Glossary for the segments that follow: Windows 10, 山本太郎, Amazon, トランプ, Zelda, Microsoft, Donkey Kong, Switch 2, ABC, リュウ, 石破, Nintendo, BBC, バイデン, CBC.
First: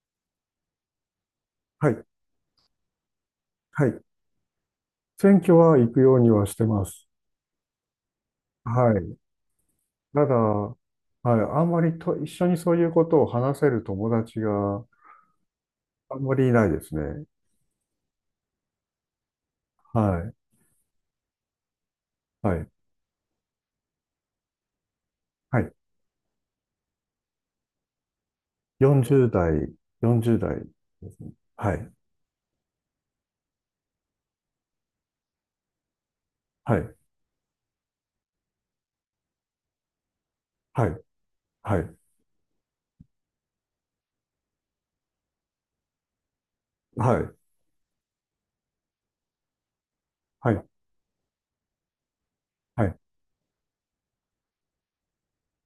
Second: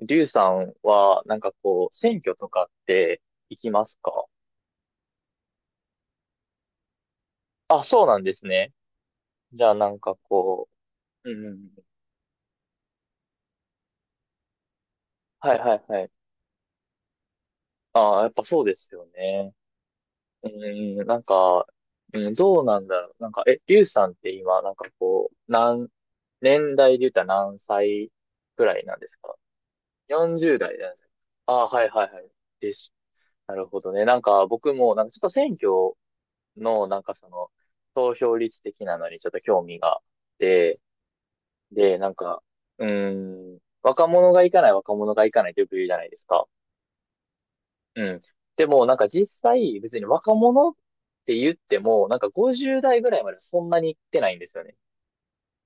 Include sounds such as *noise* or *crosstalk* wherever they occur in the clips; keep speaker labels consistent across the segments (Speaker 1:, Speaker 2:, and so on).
Speaker 1: リュウさんは、
Speaker 2: はい、
Speaker 1: 選挙とかって行きま
Speaker 2: は
Speaker 1: す
Speaker 2: い。
Speaker 1: か？
Speaker 2: 選挙は行くようにはしてます。
Speaker 1: あ、そうなんですね。
Speaker 2: はい。
Speaker 1: じゃあ
Speaker 2: ただ、は
Speaker 1: う、うん
Speaker 2: い、
Speaker 1: うんう
Speaker 2: あ
Speaker 1: ん、
Speaker 2: んまりと一緒にそういうことを話せる友達が
Speaker 1: はいはいはい。
Speaker 2: あんまりいないですね。
Speaker 1: ああ、やっぱそうですよね。
Speaker 2: はい、
Speaker 1: うん、なんか、うん、
Speaker 2: は
Speaker 1: どう
Speaker 2: い、
Speaker 1: なんだろう。リュウさんって今、
Speaker 2: はい。
Speaker 1: 年代で言ったら何歳くらいなんです
Speaker 2: 40
Speaker 1: か？
Speaker 2: 代、40代。
Speaker 1: 40 代んです、ああ、
Speaker 2: は
Speaker 1: はい
Speaker 2: い、
Speaker 1: はいはい。です。なるほどね。僕も、ちょっと選挙
Speaker 2: は
Speaker 1: の、
Speaker 2: い、
Speaker 1: 投票率的なのにちょっと興味があって、
Speaker 2: はい、はい、
Speaker 1: で、なんか、うーん、若者が行かない若者が行かないってよく言うじゃないですか。
Speaker 2: はい、
Speaker 1: うん。でも、実際、別に若
Speaker 2: はい、
Speaker 1: 者って言っても、50
Speaker 2: はい。
Speaker 1: 代ぐらいまでそんなに行ってないんですよね。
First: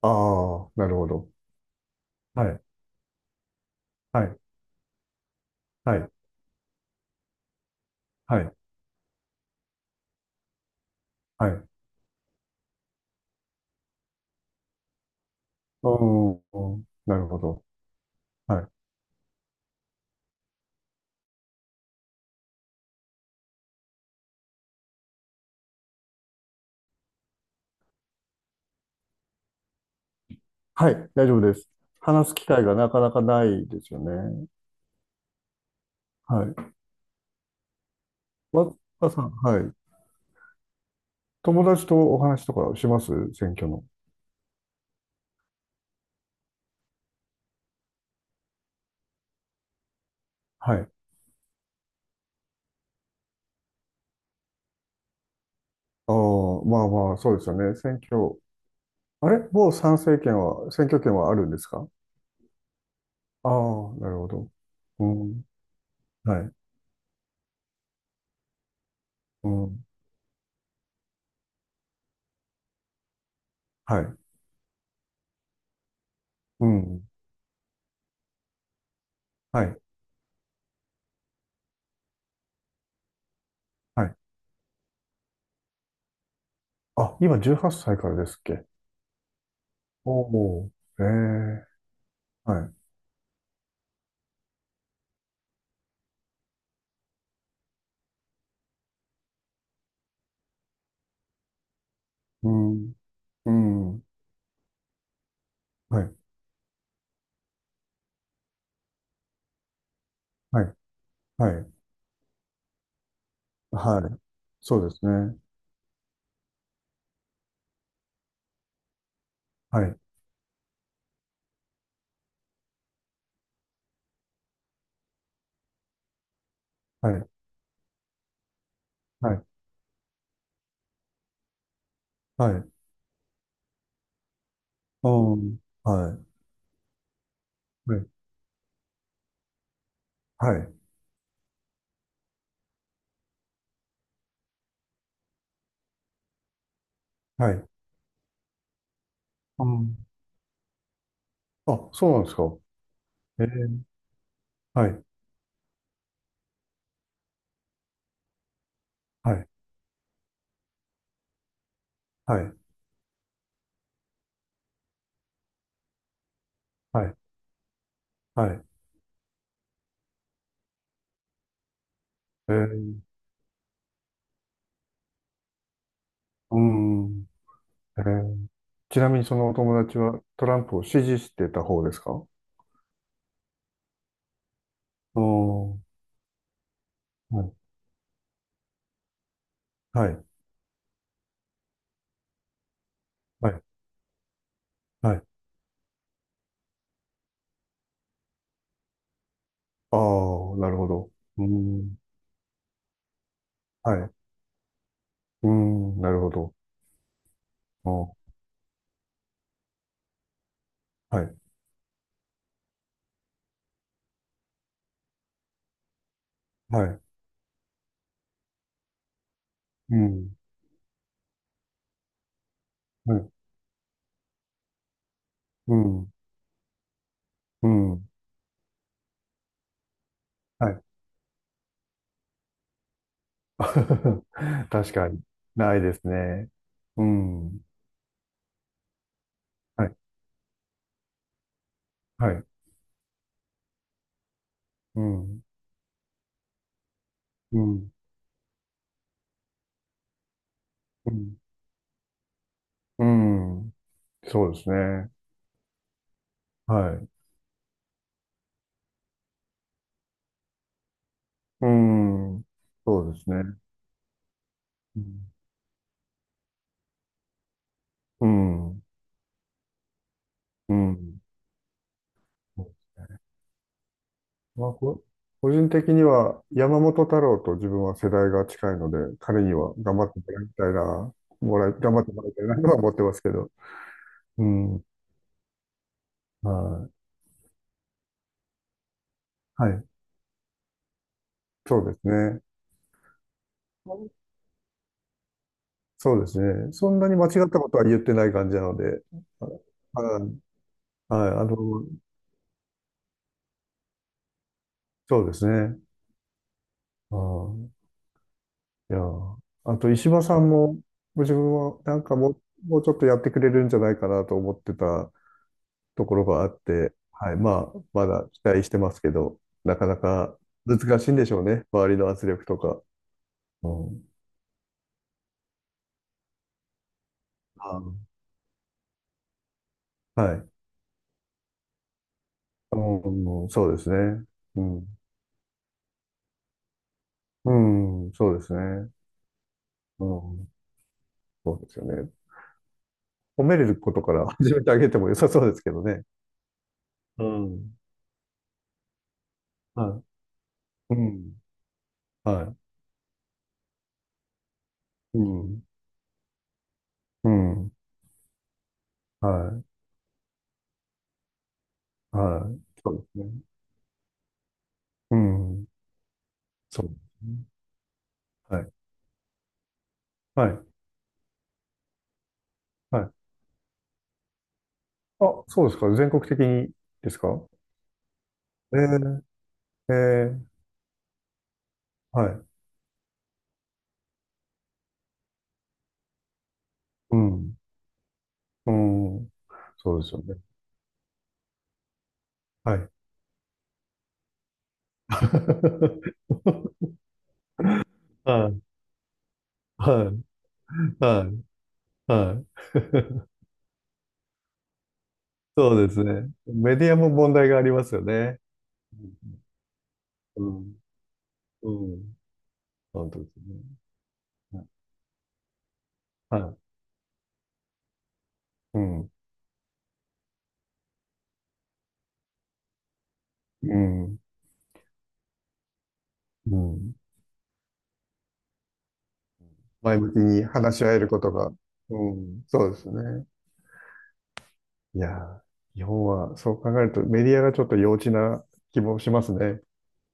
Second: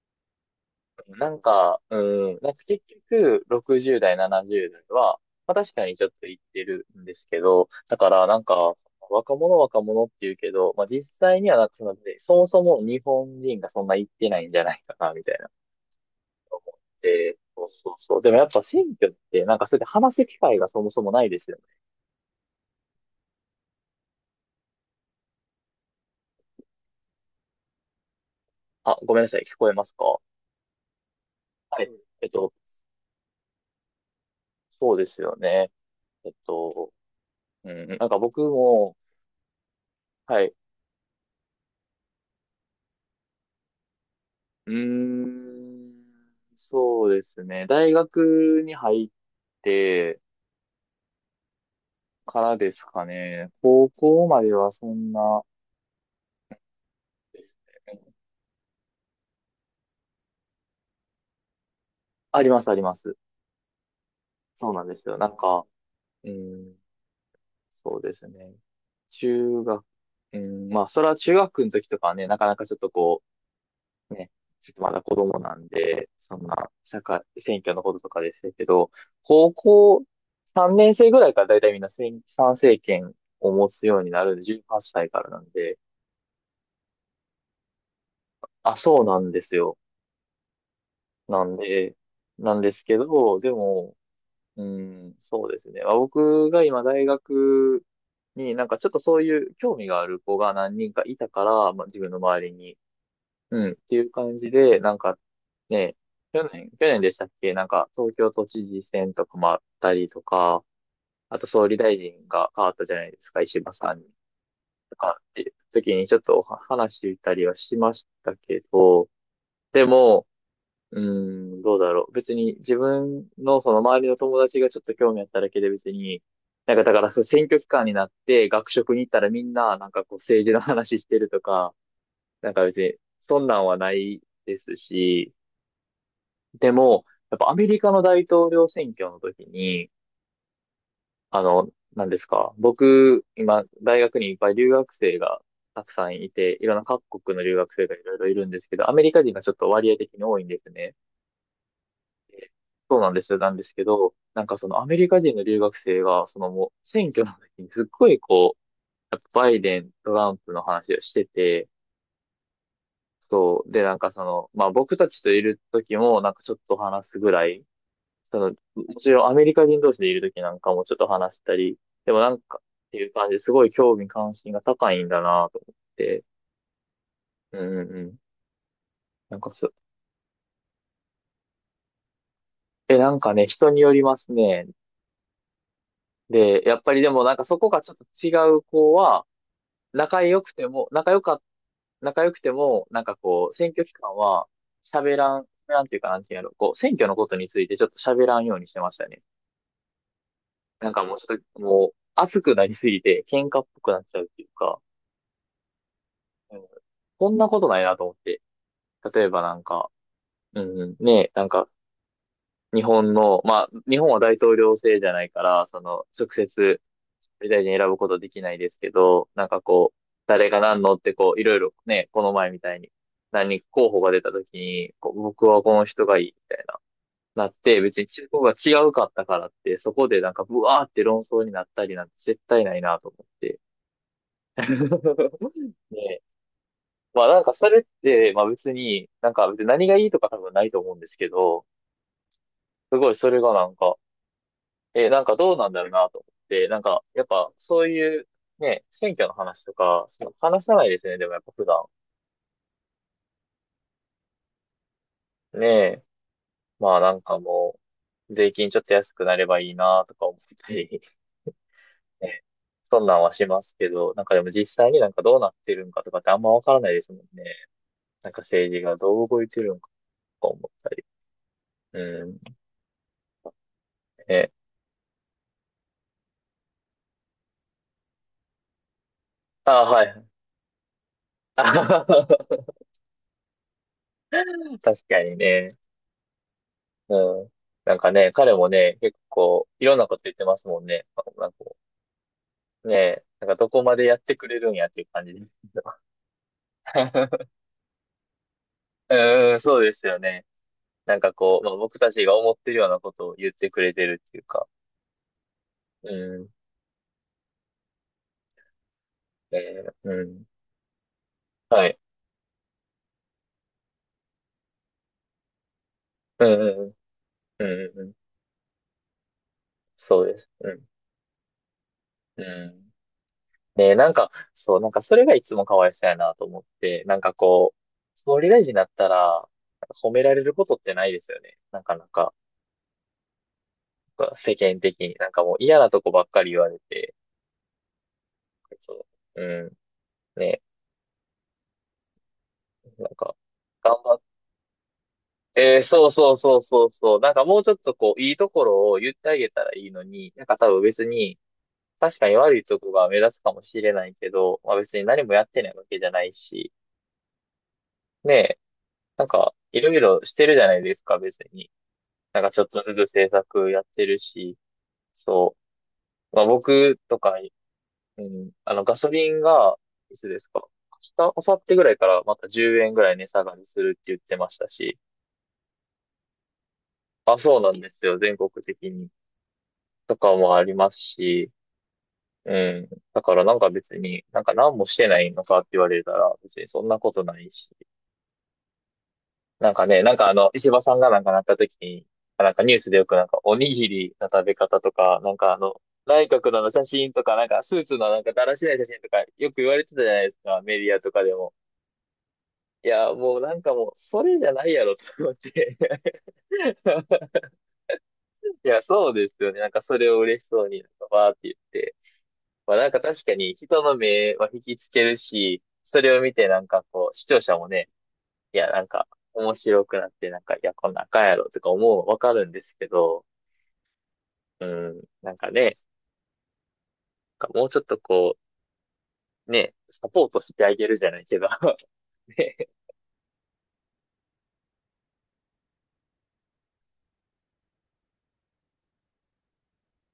Speaker 2: ああ、なるほど。はい、
Speaker 1: 結局、60代、
Speaker 2: はい、
Speaker 1: 70代は、まあ確かに
Speaker 2: は
Speaker 1: ちょっ
Speaker 2: い、
Speaker 1: と言ってるんですけど、だからな
Speaker 2: は
Speaker 1: ん
Speaker 2: い、
Speaker 1: か、若者若者って言うけど、まあ実際
Speaker 2: は
Speaker 1: に
Speaker 2: い。
Speaker 1: はなっ
Speaker 2: う
Speaker 1: てしまって、そもそも日本人がそんな言ってないんじゃないかな、みたいな。
Speaker 2: ん、うんなるほ
Speaker 1: そ
Speaker 2: ど。
Speaker 1: うそうそう。でもやっ
Speaker 2: は
Speaker 1: ぱ
Speaker 2: い、
Speaker 1: 選挙って、それで話す機会がそもそもないですよね。あ、ごめんなさい、聞こえますか？
Speaker 2: はい、大丈夫です。
Speaker 1: はい。えっ
Speaker 2: 話す機
Speaker 1: と、
Speaker 2: 会がなかなかないですよね。
Speaker 1: そうですよね。えっ
Speaker 2: はい。
Speaker 1: と、僕
Speaker 2: わ、
Speaker 1: も、
Speaker 2: わさん、はい。
Speaker 1: はい。
Speaker 2: 友達とお話とかします選挙の。
Speaker 1: うーん、そうですね。大学に入って
Speaker 2: はい。
Speaker 1: からですかね。高校まではそんな、
Speaker 2: ああ、まあまあ、そうですよね。選挙。あれもう参政権は、選挙権はあるんですか？
Speaker 1: あります、あります。
Speaker 2: ああ、なるほど。
Speaker 1: そうなんで
Speaker 2: う
Speaker 1: すよ。
Speaker 2: ん。
Speaker 1: う
Speaker 2: はい。
Speaker 1: ん、そうですね。
Speaker 2: う
Speaker 1: 中学、
Speaker 2: ん。
Speaker 1: うん、まあ、それは中学の時とかはね、なかなかちょっとこ
Speaker 2: はい。
Speaker 1: ね、ちょっとまだ子供なんで、そん
Speaker 2: う
Speaker 1: な、社
Speaker 2: ん。
Speaker 1: 会、選挙のこととかでしたけど、高
Speaker 2: はい。
Speaker 1: 校3年生ぐらいからだいたいみんな選参政権を持つよう
Speaker 2: は
Speaker 1: に
Speaker 2: い。
Speaker 1: なるんで、18歳からなんで、
Speaker 2: あ、今18歳からですっけ？
Speaker 1: あ、そうなんですよ。
Speaker 2: おおー。え
Speaker 1: なん
Speaker 2: え。
Speaker 1: で、なん
Speaker 2: は
Speaker 1: で
Speaker 2: い。
Speaker 1: すけど、でも、うん、そうですね。まあ、僕が今大学にちょっとそういう興味がある子が何人かいたから、まあ、自分の周
Speaker 2: う
Speaker 1: りに。
Speaker 2: ん。う
Speaker 1: うん、ってい
Speaker 2: ん。
Speaker 1: う感じで、ね、
Speaker 2: はい。
Speaker 1: 去年でしたっけ、東京都知事選とかもあったりと
Speaker 2: は
Speaker 1: か、
Speaker 2: い。
Speaker 1: あと
Speaker 2: は
Speaker 1: 総
Speaker 2: い。
Speaker 1: 理大臣が変わったじゃないですか、石破さ
Speaker 2: は
Speaker 1: ん
Speaker 2: い。そう
Speaker 1: と
Speaker 2: です
Speaker 1: かっ
Speaker 2: ね。
Speaker 1: ていう時にちょっとお話したりはしましたけど、
Speaker 2: は
Speaker 1: で
Speaker 2: い。
Speaker 1: も、うどうだろう。別に自分のその周りの友達がちょっと興味あっただけで別に、なんかだか
Speaker 2: は
Speaker 1: らそう
Speaker 2: い。
Speaker 1: 選挙期間になって学食に行ったら
Speaker 2: は
Speaker 1: み
Speaker 2: い。
Speaker 1: んななんかこう政治の話してるとか、な
Speaker 2: は
Speaker 1: んか
Speaker 2: い。
Speaker 1: 別にそんなんはないですし、
Speaker 2: うん。はい。
Speaker 1: でも、やっぱアメリカ
Speaker 2: は
Speaker 1: の
Speaker 2: い。
Speaker 1: 大統領選挙の時に、
Speaker 2: はい。
Speaker 1: あの、何ですか、僕、今、大学にいっぱい留学生がたくさんいて、いろんな各国の
Speaker 2: は
Speaker 1: 留
Speaker 2: い。
Speaker 1: 学生がいろいろいるんですけど、アメリカ人がちょっ
Speaker 2: う
Speaker 1: と割合
Speaker 2: ん。
Speaker 1: 的に多いんですね。
Speaker 2: あ、そうなんですか。
Speaker 1: そうなんですよ、
Speaker 2: ええ、
Speaker 1: なんですけど、そのア
Speaker 2: は
Speaker 1: メ
Speaker 2: い、
Speaker 1: リカ人の留学生が、そのもう選挙の時にすっごいこう、やっ
Speaker 2: は
Speaker 1: ぱ
Speaker 2: い、
Speaker 1: バイデン、トランプの話をしてて、
Speaker 2: はい、
Speaker 1: そう、でなんかその、まあ僕たちといる時もなんかちょっと話
Speaker 2: はい、
Speaker 1: すぐらい、そ
Speaker 2: は
Speaker 1: の、
Speaker 2: い。
Speaker 1: もちろんアメリカ人同士でいるときなんかもちょっと話したり、でもなん
Speaker 2: え
Speaker 1: かっ
Speaker 2: え、
Speaker 1: ていう感じですごい興味関心が高いんだなと思って、
Speaker 2: うん。
Speaker 1: うんうんう
Speaker 2: ええ、
Speaker 1: ん。
Speaker 2: ちなみにそ
Speaker 1: なん
Speaker 2: の
Speaker 1: か
Speaker 2: お
Speaker 1: そ、
Speaker 2: 友達はトランプを支持してた方ですか？
Speaker 1: え、なんかね、人によりますね。
Speaker 2: おー、
Speaker 1: で、やっぱりでも
Speaker 2: はい、
Speaker 1: そこがちょっと違う子は、
Speaker 2: は
Speaker 1: 仲
Speaker 2: い、
Speaker 1: 良くても、仲良か、仲良くても、なんかこ
Speaker 2: は
Speaker 1: う、
Speaker 2: い、
Speaker 1: 選挙期間は
Speaker 2: は
Speaker 1: 喋
Speaker 2: い。
Speaker 1: らん、喋らんっていうかなんていうやろ、こう、選挙のことについてちょっと喋らんようにしてましたね。
Speaker 2: ああ、なるほど。
Speaker 1: もうちょっ
Speaker 2: う
Speaker 1: と、もう、
Speaker 2: ん、
Speaker 1: 熱くなりすぎて、喧嘩っぽく
Speaker 2: は
Speaker 1: なっ
Speaker 2: い、
Speaker 1: ちゃうっていうか、
Speaker 2: うん、なるほど。
Speaker 1: うんこんなことないなと
Speaker 2: お
Speaker 1: 思っ
Speaker 2: ー、
Speaker 1: て。例えばなんか、うん、
Speaker 2: は
Speaker 1: ね、
Speaker 2: い、
Speaker 1: なんか、日本の、まあ、日本は大統領制じゃないから、その、直接、
Speaker 2: はい、
Speaker 1: 総理大臣選ぶことできないですけど、なんかこ
Speaker 2: う
Speaker 1: う、
Speaker 2: ん、
Speaker 1: 誰が何のってこう、いろいろね、この前みたいに、
Speaker 2: はい、
Speaker 1: 何人か候補が出た時に、こう僕はこ
Speaker 2: う
Speaker 1: の人
Speaker 2: ん、
Speaker 1: がいいみたいな、なっ
Speaker 2: う
Speaker 1: て、別に
Speaker 2: ん、
Speaker 1: 中国が違うかったからって、そこでなんか、ブ
Speaker 2: は
Speaker 1: ワ
Speaker 2: い。
Speaker 1: ーって論争になったりなんて絶対ないなと思って。
Speaker 2: *laughs* 確かに、
Speaker 1: *laughs*
Speaker 2: ないです
Speaker 1: ね、
Speaker 2: ね。うん、
Speaker 1: それって、まあ別に、なんか別に何
Speaker 2: は
Speaker 1: が
Speaker 2: い、
Speaker 1: いいとか多分ないと思うんですけど、
Speaker 2: はい、
Speaker 1: すごいそれがなんか、
Speaker 2: うん、
Speaker 1: どうなんだろうなと思って、なんかやっぱ
Speaker 2: う
Speaker 1: そう
Speaker 2: ん、
Speaker 1: いうね、選挙の話とか、話さないです
Speaker 2: う
Speaker 1: ね、でも
Speaker 2: ん、
Speaker 1: やっぱ普段。
Speaker 2: うん、そうですね。
Speaker 1: ねえ、
Speaker 2: はい。
Speaker 1: もう、税金ちょっと安くなればいいなとか思ったり、
Speaker 2: う
Speaker 1: *laughs* ね、
Speaker 2: ん。
Speaker 1: そ
Speaker 2: そ
Speaker 1: んな
Speaker 2: うで
Speaker 1: んは
Speaker 2: す
Speaker 1: し
Speaker 2: ね。
Speaker 1: ますけど、なんかでも実際に
Speaker 2: う
Speaker 1: なん
Speaker 2: ん。
Speaker 1: かどうなってるんかとかってあんまわからないですもんね。
Speaker 2: う
Speaker 1: なんか政治
Speaker 2: ん。
Speaker 1: がどう動いてるんかとか思
Speaker 2: う
Speaker 1: ったり。
Speaker 2: ん。
Speaker 1: うん。ね。
Speaker 2: まあ、個人的には山本太郎と自分は世代が近いので、彼には
Speaker 1: あ、
Speaker 2: 頑
Speaker 1: は
Speaker 2: 張っても
Speaker 1: い。
Speaker 2: らいたいな、
Speaker 1: *laughs*
Speaker 2: も
Speaker 1: あ
Speaker 2: ら
Speaker 1: は
Speaker 2: い、頑張
Speaker 1: は
Speaker 2: ってもらいたいなと
Speaker 1: は、
Speaker 2: は思ってますけど。うん。
Speaker 1: 確かにね。
Speaker 2: はい。
Speaker 1: うん。なんかね、彼もね、結構、
Speaker 2: は
Speaker 1: い
Speaker 2: い。
Speaker 1: ろんなこと言ってますもんね。なんかこ
Speaker 2: そうですね。
Speaker 1: う、ね、なんかどこまでやってくれるんやっていう感じですけど。
Speaker 2: そうですね。そんなに間違ったことは言ってない感じなので、
Speaker 1: *laughs*
Speaker 2: あ
Speaker 1: うん、そうですよ
Speaker 2: はい。
Speaker 1: ね。なん
Speaker 2: はい。
Speaker 1: か
Speaker 2: あの、
Speaker 1: こう、まあ、僕たちが思ってるようなことを言ってくれてるっていうか。
Speaker 2: そうですね。
Speaker 1: うん。
Speaker 2: ああ、いやー、
Speaker 1: え
Speaker 2: あと石
Speaker 1: ー
Speaker 2: 破
Speaker 1: う
Speaker 2: さ
Speaker 1: ん。
Speaker 2: んも、ご自分は
Speaker 1: は
Speaker 2: な
Speaker 1: い。
Speaker 2: んかもう、もうちょっとやってくれるんじゃないかなと思ってたところが
Speaker 1: う
Speaker 2: あって、
Speaker 1: ん、
Speaker 2: はい、
Speaker 1: うん、うん、う
Speaker 2: まあ、
Speaker 1: ん。うんう
Speaker 2: ま
Speaker 1: ん
Speaker 2: だ期待してますけど、なかな
Speaker 1: そう
Speaker 2: か
Speaker 1: です。う
Speaker 2: 難
Speaker 1: ん。
Speaker 2: しいんでしょうね、周りの圧
Speaker 1: う
Speaker 2: 力とか。
Speaker 1: ん。
Speaker 2: う
Speaker 1: ね、
Speaker 2: ん、
Speaker 1: そう、なんかそれがいつもかわいそうやなと思って、なんか
Speaker 2: あ、
Speaker 1: こう、総理大臣になったら、なんか褒め
Speaker 2: は
Speaker 1: られ
Speaker 2: い、
Speaker 1: ることってないですよね。なかなか、
Speaker 2: うん、そうですね。
Speaker 1: 世
Speaker 2: う
Speaker 1: 間
Speaker 2: ん、
Speaker 1: 的に、なんかもう嫌なとこばっかり言われて、
Speaker 2: うん、そうですね。
Speaker 1: そう、う
Speaker 2: う
Speaker 1: ん、
Speaker 2: ん、
Speaker 1: ね、
Speaker 2: そうですよね。
Speaker 1: なんか、
Speaker 2: 褒めれるこ
Speaker 1: 頑
Speaker 2: とか
Speaker 1: 張っ
Speaker 2: ら始めてあげても良さそうですけ
Speaker 1: て、
Speaker 2: どね。
Speaker 1: そうそうそうそうそう、
Speaker 2: う
Speaker 1: なんかもうちょ
Speaker 2: ん、
Speaker 1: っとこう、いいところを言ってあげたらいいの
Speaker 2: は
Speaker 1: に、なんか多分
Speaker 2: い、う
Speaker 1: 別
Speaker 2: ん、
Speaker 1: に、確かに
Speaker 2: は
Speaker 1: 悪いとこが目立つかもしれないけど、まあ別に
Speaker 2: い、う
Speaker 1: 何もやって
Speaker 2: ん、
Speaker 1: ないわけじゃないし、
Speaker 2: うん、
Speaker 1: ね、なん
Speaker 2: は
Speaker 1: か、
Speaker 2: い。
Speaker 1: いろいろしてるじゃないですか、別に。なんか
Speaker 2: は
Speaker 1: ち
Speaker 2: い。
Speaker 1: ょっと
Speaker 2: そ
Speaker 1: ず
Speaker 2: うで
Speaker 1: つ
Speaker 2: す
Speaker 1: 制
Speaker 2: ね。
Speaker 1: 作やってるし、
Speaker 2: う
Speaker 1: そ
Speaker 2: ん。
Speaker 1: う。まあ
Speaker 2: そうで
Speaker 1: 僕と
Speaker 2: す
Speaker 1: か、
Speaker 2: ね。
Speaker 1: うん、
Speaker 2: は
Speaker 1: あ
Speaker 2: い。
Speaker 1: のガソリンが、いつです
Speaker 2: は
Speaker 1: か、
Speaker 2: い。
Speaker 1: 明日、明後日ぐらいからまた10円
Speaker 2: は
Speaker 1: ぐ
Speaker 2: い。
Speaker 1: らい値下がりするって言ってましたし、
Speaker 2: あ、そうですか。全国的にです
Speaker 1: あ、
Speaker 2: か？
Speaker 1: そうなんですよ。全国
Speaker 2: え
Speaker 1: 的に。
Speaker 2: ー、え
Speaker 1: とか
Speaker 2: ー、
Speaker 1: もありますし、
Speaker 2: はい。
Speaker 1: うん。だからなんか別に、なんか何もしてないのかって言われたら、別にそんなこ
Speaker 2: う
Speaker 1: とない
Speaker 2: ん。
Speaker 1: し。
Speaker 2: うん。
Speaker 1: なんか
Speaker 2: そ
Speaker 1: ね、
Speaker 2: うで
Speaker 1: な
Speaker 2: す
Speaker 1: ん
Speaker 2: よ
Speaker 1: かあ
Speaker 2: ね。
Speaker 1: の、石破さんがなんかなった時に、なんかニュ
Speaker 2: は
Speaker 1: ース
Speaker 2: い。
Speaker 1: でよくなんかおにぎりの食べ方とか、なんかあの、内閣のあの写
Speaker 2: *laughs*
Speaker 1: 真とか、なんかスーツのなんかだ
Speaker 2: は
Speaker 1: ら
Speaker 2: い。
Speaker 1: しない写真とか、よく言われてたじゃ
Speaker 2: は
Speaker 1: ない
Speaker 2: い。
Speaker 1: ですか、メディアとか
Speaker 2: は
Speaker 1: で
Speaker 2: い。
Speaker 1: も。
Speaker 2: はい。
Speaker 1: い
Speaker 2: *laughs*
Speaker 1: や、もうなんかもう、それじゃないやろ、と思っ
Speaker 2: そ
Speaker 1: て。
Speaker 2: うですね。メディアも問
Speaker 1: *laughs*
Speaker 2: 題がありますよね。
Speaker 1: いや、そうですよね。なんかそれを嬉
Speaker 2: う
Speaker 1: しそう
Speaker 2: ん。
Speaker 1: に、なんかバーって言っ
Speaker 2: うん。
Speaker 1: て。
Speaker 2: うん。
Speaker 1: まあ
Speaker 2: 本当
Speaker 1: 確
Speaker 2: です
Speaker 1: かに
Speaker 2: ね。
Speaker 1: 人の目は引
Speaker 2: は
Speaker 1: きつけるし、それを見
Speaker 2: い。
Speaker 1: て、
Speaker 2: は
Speaker 1: 視聴者もね、いや、
Speaker 2: い。う
Speaker 1: なんか、
Speaker 2: ん。
Speaker 1: 面白くなって、いや、こんなんあかんやろとか思うわかるんですけど、うん、なんかね、
Speaker 2: うん。うん。
Speaker 1: なんかもうちょっとこう、ね、
Speaker 2: 前
Speaker 1: サ
Speaker 2: 向き
Speaker 1: ポート
Speaker 2: に
Speaker 1: してあ
Speaker 2: 話し
Speaker 1: げ
Speaker 2: 合
Speaker 1: る
Speaker 2: え
Speaker 1: じ
Speaker 2: る
Speaker 1: ゃ
Speaker 2: こ
Speaker 1: ない
Speaker 2: と
Speaker 1: け
Speaker 2: が、
Speaker 1: ど、*laughs*
Speaker 2: うん、
Speaker 1: ね、
Speaker 2: そうですね。いやー、日本はそう考えるとメディアがちょっと幼稚な気もしますね。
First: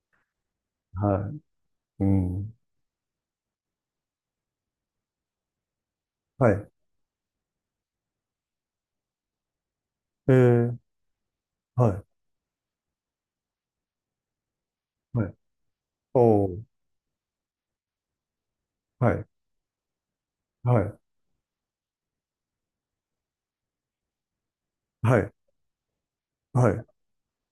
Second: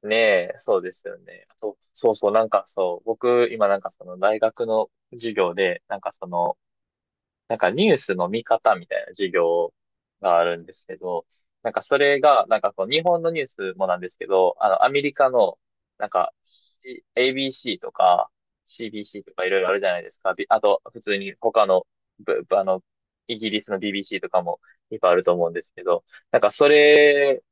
Speaker 1: ねえ、そうですよ
Speaker 2: は
Speaker 1: ね。あと、
Speaker 2: い。う
Speaker 1: そうそう、
Speaker 2: ん。
Speaker 1: 僕、今大学の授業で、
Speaker 2: はい。
Speaker 1: なんかニュースの見方みたいな授業
Speaker 2: え
Speaker 1: があるんで
Speaker 2: ー、
Speaker 1: すけど、なんかそ
Speaker 2: はい。
Speaker 1: れが、日本のニュースもなんですけど、あのアメリ
Speaker 2: は
Speaker 1: カ
Speaker 2: い。
Speaker 1: の、なんか
Speaker 2: おー、
Speaker 1: ABC とか
Speaker 2: は
Speaker 1: CBC
Speaker 2: い。
Speaker 1: とかいろいろあるじゃないですか。びあ
Speaker 2: は
Speaker 1: と
Speaker 2: い。
Speaker 1: 普通に他の、ぶぶあの、イギリスの BBC とかもいっぱいあ
Speaker 2: は
Speaker 1: ると
Speaker 2: い。
Speaker 1: 思うんですけど、なんかそ
Speaker 2: はい。
Speaker 1: れ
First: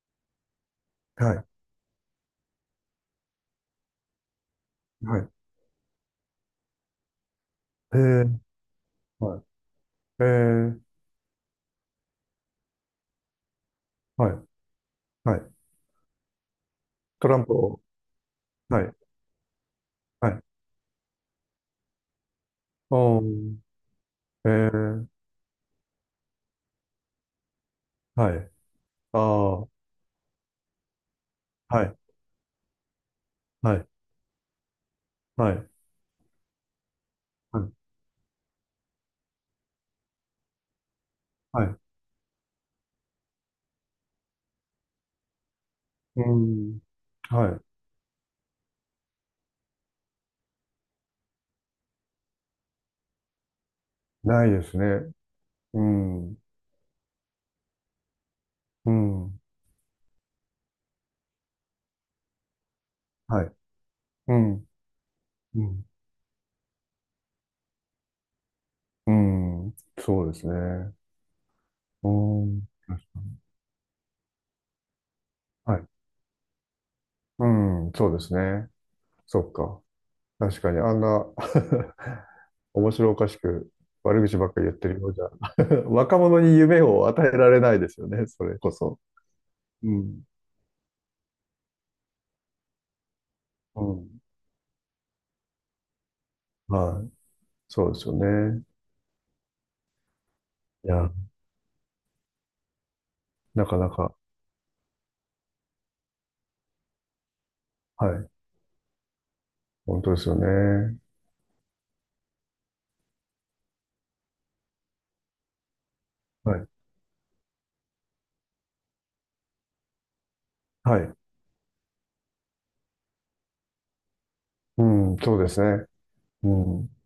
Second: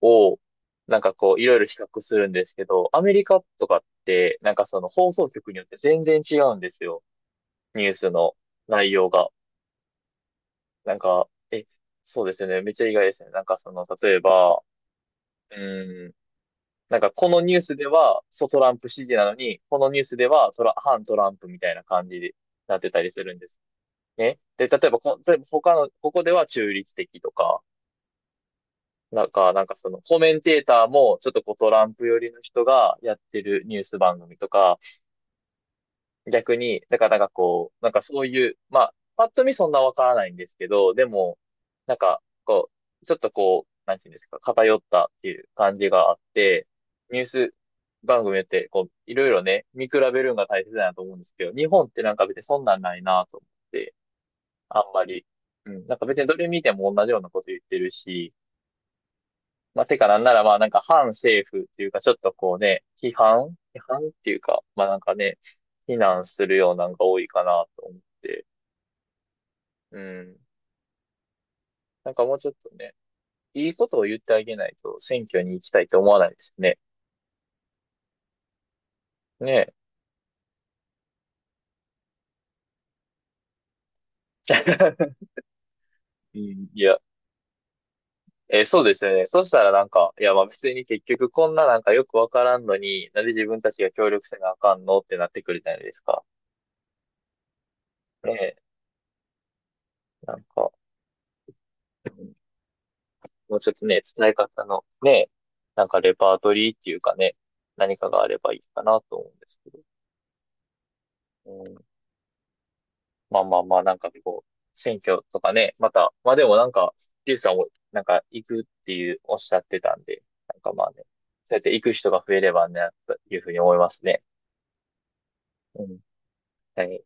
Speaker 1: を、なんかこ
Speaker 2: は
Speaker 1: う
Speaker 2: い。
Speaker 1: いろいろ比較するんですけど、アメリカとかって、なんかその放
Speaker 2: は
Speaker 1: 送
Speaker 2: い。
Speaker 1: 局によって全然違うんですよ。ニュー
Speaker 2: え
Speaker 1: スの
Speaker 2: ー、
Speaker 1: 内容が。
Speaker 2: はい。えー、
Speaker 1: なんか、え、そうですよね。めっちゃ意外ですね。なんかその、例え
Speaker 2: はい。
Speaker 1: ば、う
Speaker 2: はい。
Speaker 1: ーん、なんか
Speaker 2: ト
Speaker 1: こ
Speaker 2: ラ
Speaker 1: の
Speaker 2: ン
Speaker 1: ニ
Speaker 2: プ
Speaker 1: ュース
Speaker 2: を、
Speaker 1: では、そうトラン
Speaker 2: は
Speaker 1: プ
Speaker 2: い。
Speaker 1: 支持なのに、このニュースで
Speaker 2: はい。
Speaker 1: は反トランプみたいな感じになってたり
Speaker 2: お
Speaker 1: するんで
Speaker 2: ー、
Speaker 1: す。ね。
Speaker 2: え
Speaker 1: で、
Speaker 2: ー、
Speaker 1: 例えば他の、ここでは中立的とか、
Speaker 2: はい。ああ。
Speaker 1: なん
Speaker 2: は
Speaker 1: かその、コメンテーターも、ちょっとこうトラン
Speaker 2: い。
Speaker 1: プ寄りの人がやってる
Speaker 2: は
Speaker 1: ニュー
Speaker 2: い。
Speaker 1: ス番組とか、
Speaker 2: はい。
Speaker 1: 逆に、だから
Speaker 2: はい。
Speaker 1: なんかそういう、まあ、パッと見そんなわからないんですけど、でも、
Speaker 2: はい。
Speaker 1: なんか、こちょっとこう、なんていうんですか、偏ったっていう感じがあっ
Speaker 2: う
Speaker 1: て、
Speaker 2: ん。
Speaker 1: ニュー
Speaker 2: は
Speaker 1: ス
Speaker 2: い。
Speaker 1: 番組って、こう、いろいろね、見比べるのが大切だなと思うんですけど、日本ってなんか別にそんなんないなと思って、
Speaker 2: ないです
Speaker 1: あんま
Speaker 2: ね。
Speaker 1: り、う
Speaker 2: う
Speaker 1: ん、なんか別にど
Speaker 2: ん、
Speaker 1: れ見ても同じようなこと言ってるし、
Speaker 2: うん、
Speaker 1: まあ、てかなんならまあなんか反政府っていうかちょっとこうね、批
Speaker 2: はい。
Speaker 1: 判批判って
Speaker 2: う
Speaker 1: いうか、
Speaker 2: ん、
Speaker 1: まあなんかね、
Speaker 2: うん。
Speaker 1: 非難するようなんが多いかなと思って。
Speaker 2: うん、
Speaker 1: う
Speaker 2: そうで
Speaker 1: ん。
Speaker 2: すね。う
Speaker 1: なんかもうちょっ
Speaker 2: ん、
Speaker 1: とね、いいことを言ってあげないと選挙に行き
Speaker 2: は
Speaker 1: た
Speaker 2: い。
Speaker 1: いと思わないですよね。
Speaker 2: うん、そうですね。そ
Speaker 1: ね
Speaker 2: っ
Speaker 1: え。
Speaker 2: か。確かに、あんな *laughs* 面白おかしく悪口ばっ
Speaker 1: *laughs*
Speaker 2: かり言ってるようじゃ、*laughs* 若
Speaker 1: う
Speaker 2: 者に
Speaker 1: ん、い
Speaker 2: 夢
Speaker 1: や、
Speaker 2: を与えられないですよね、それ
Speaker 1: えー
Speaker 2: こ
Speaker 1: そうで
Speaker 2: そ。
Speaker 1: すよね。そしたらなん
Speaker 2: う
Speaker 1: か、い
Speaker 2: ん、
Speaker 1: やまあ別に結局こんななんかよくわからんのに、なんで自分たち
Speaker 2: う
Speaker 1: が協
Speaker 2: ん、
Speaker 1: 力せなあかんのってなってくるじゃないですか。
Speaker 2: はい。そうですよ
Speaker 1: ねえ。
Speaker 2: ね。
Speaker 1: なんか。
Speaker 2: いや、
Speaker 1: もう
Speaker 2: な
Speaker 1: ちょっ
Speaker 2: か
Speaker 1: と
Speaker 2: な
Speaker 1: ね、
Speaker 2: か、
Speaker 1: 伝え方のね、なんかレパートリーっていうかね、何か
Speaker 2: は
Speaker 1: があ
Speaker 2: い。
Speaker 1: ればいいかなと思うんですけど。
Speaker 2: 本当ですよね。
Speaker 1: うん、まあまあまあ、なんかこう、選挙とかね、また、まあでも
Speaker 2: は
Speaker 1: な
Speaker 2: い。
Speaker 1: んか、ジュースさんもなんか行くっていうおっしゃってたんで、なんかまあ
Speaker 2: は
Speaker 1: ね、
Speaker 2: い。
Speaker 1: そうやって行く人が増えればね、というふうに思いますね。
Speaker 2: うん、そうです
Speaker 1: う
Speaker 2: ね。
Speaker 1: ん。
Speaker 2: う
Speaker 1: は
Speaker 2: ん。
Speaker 1: い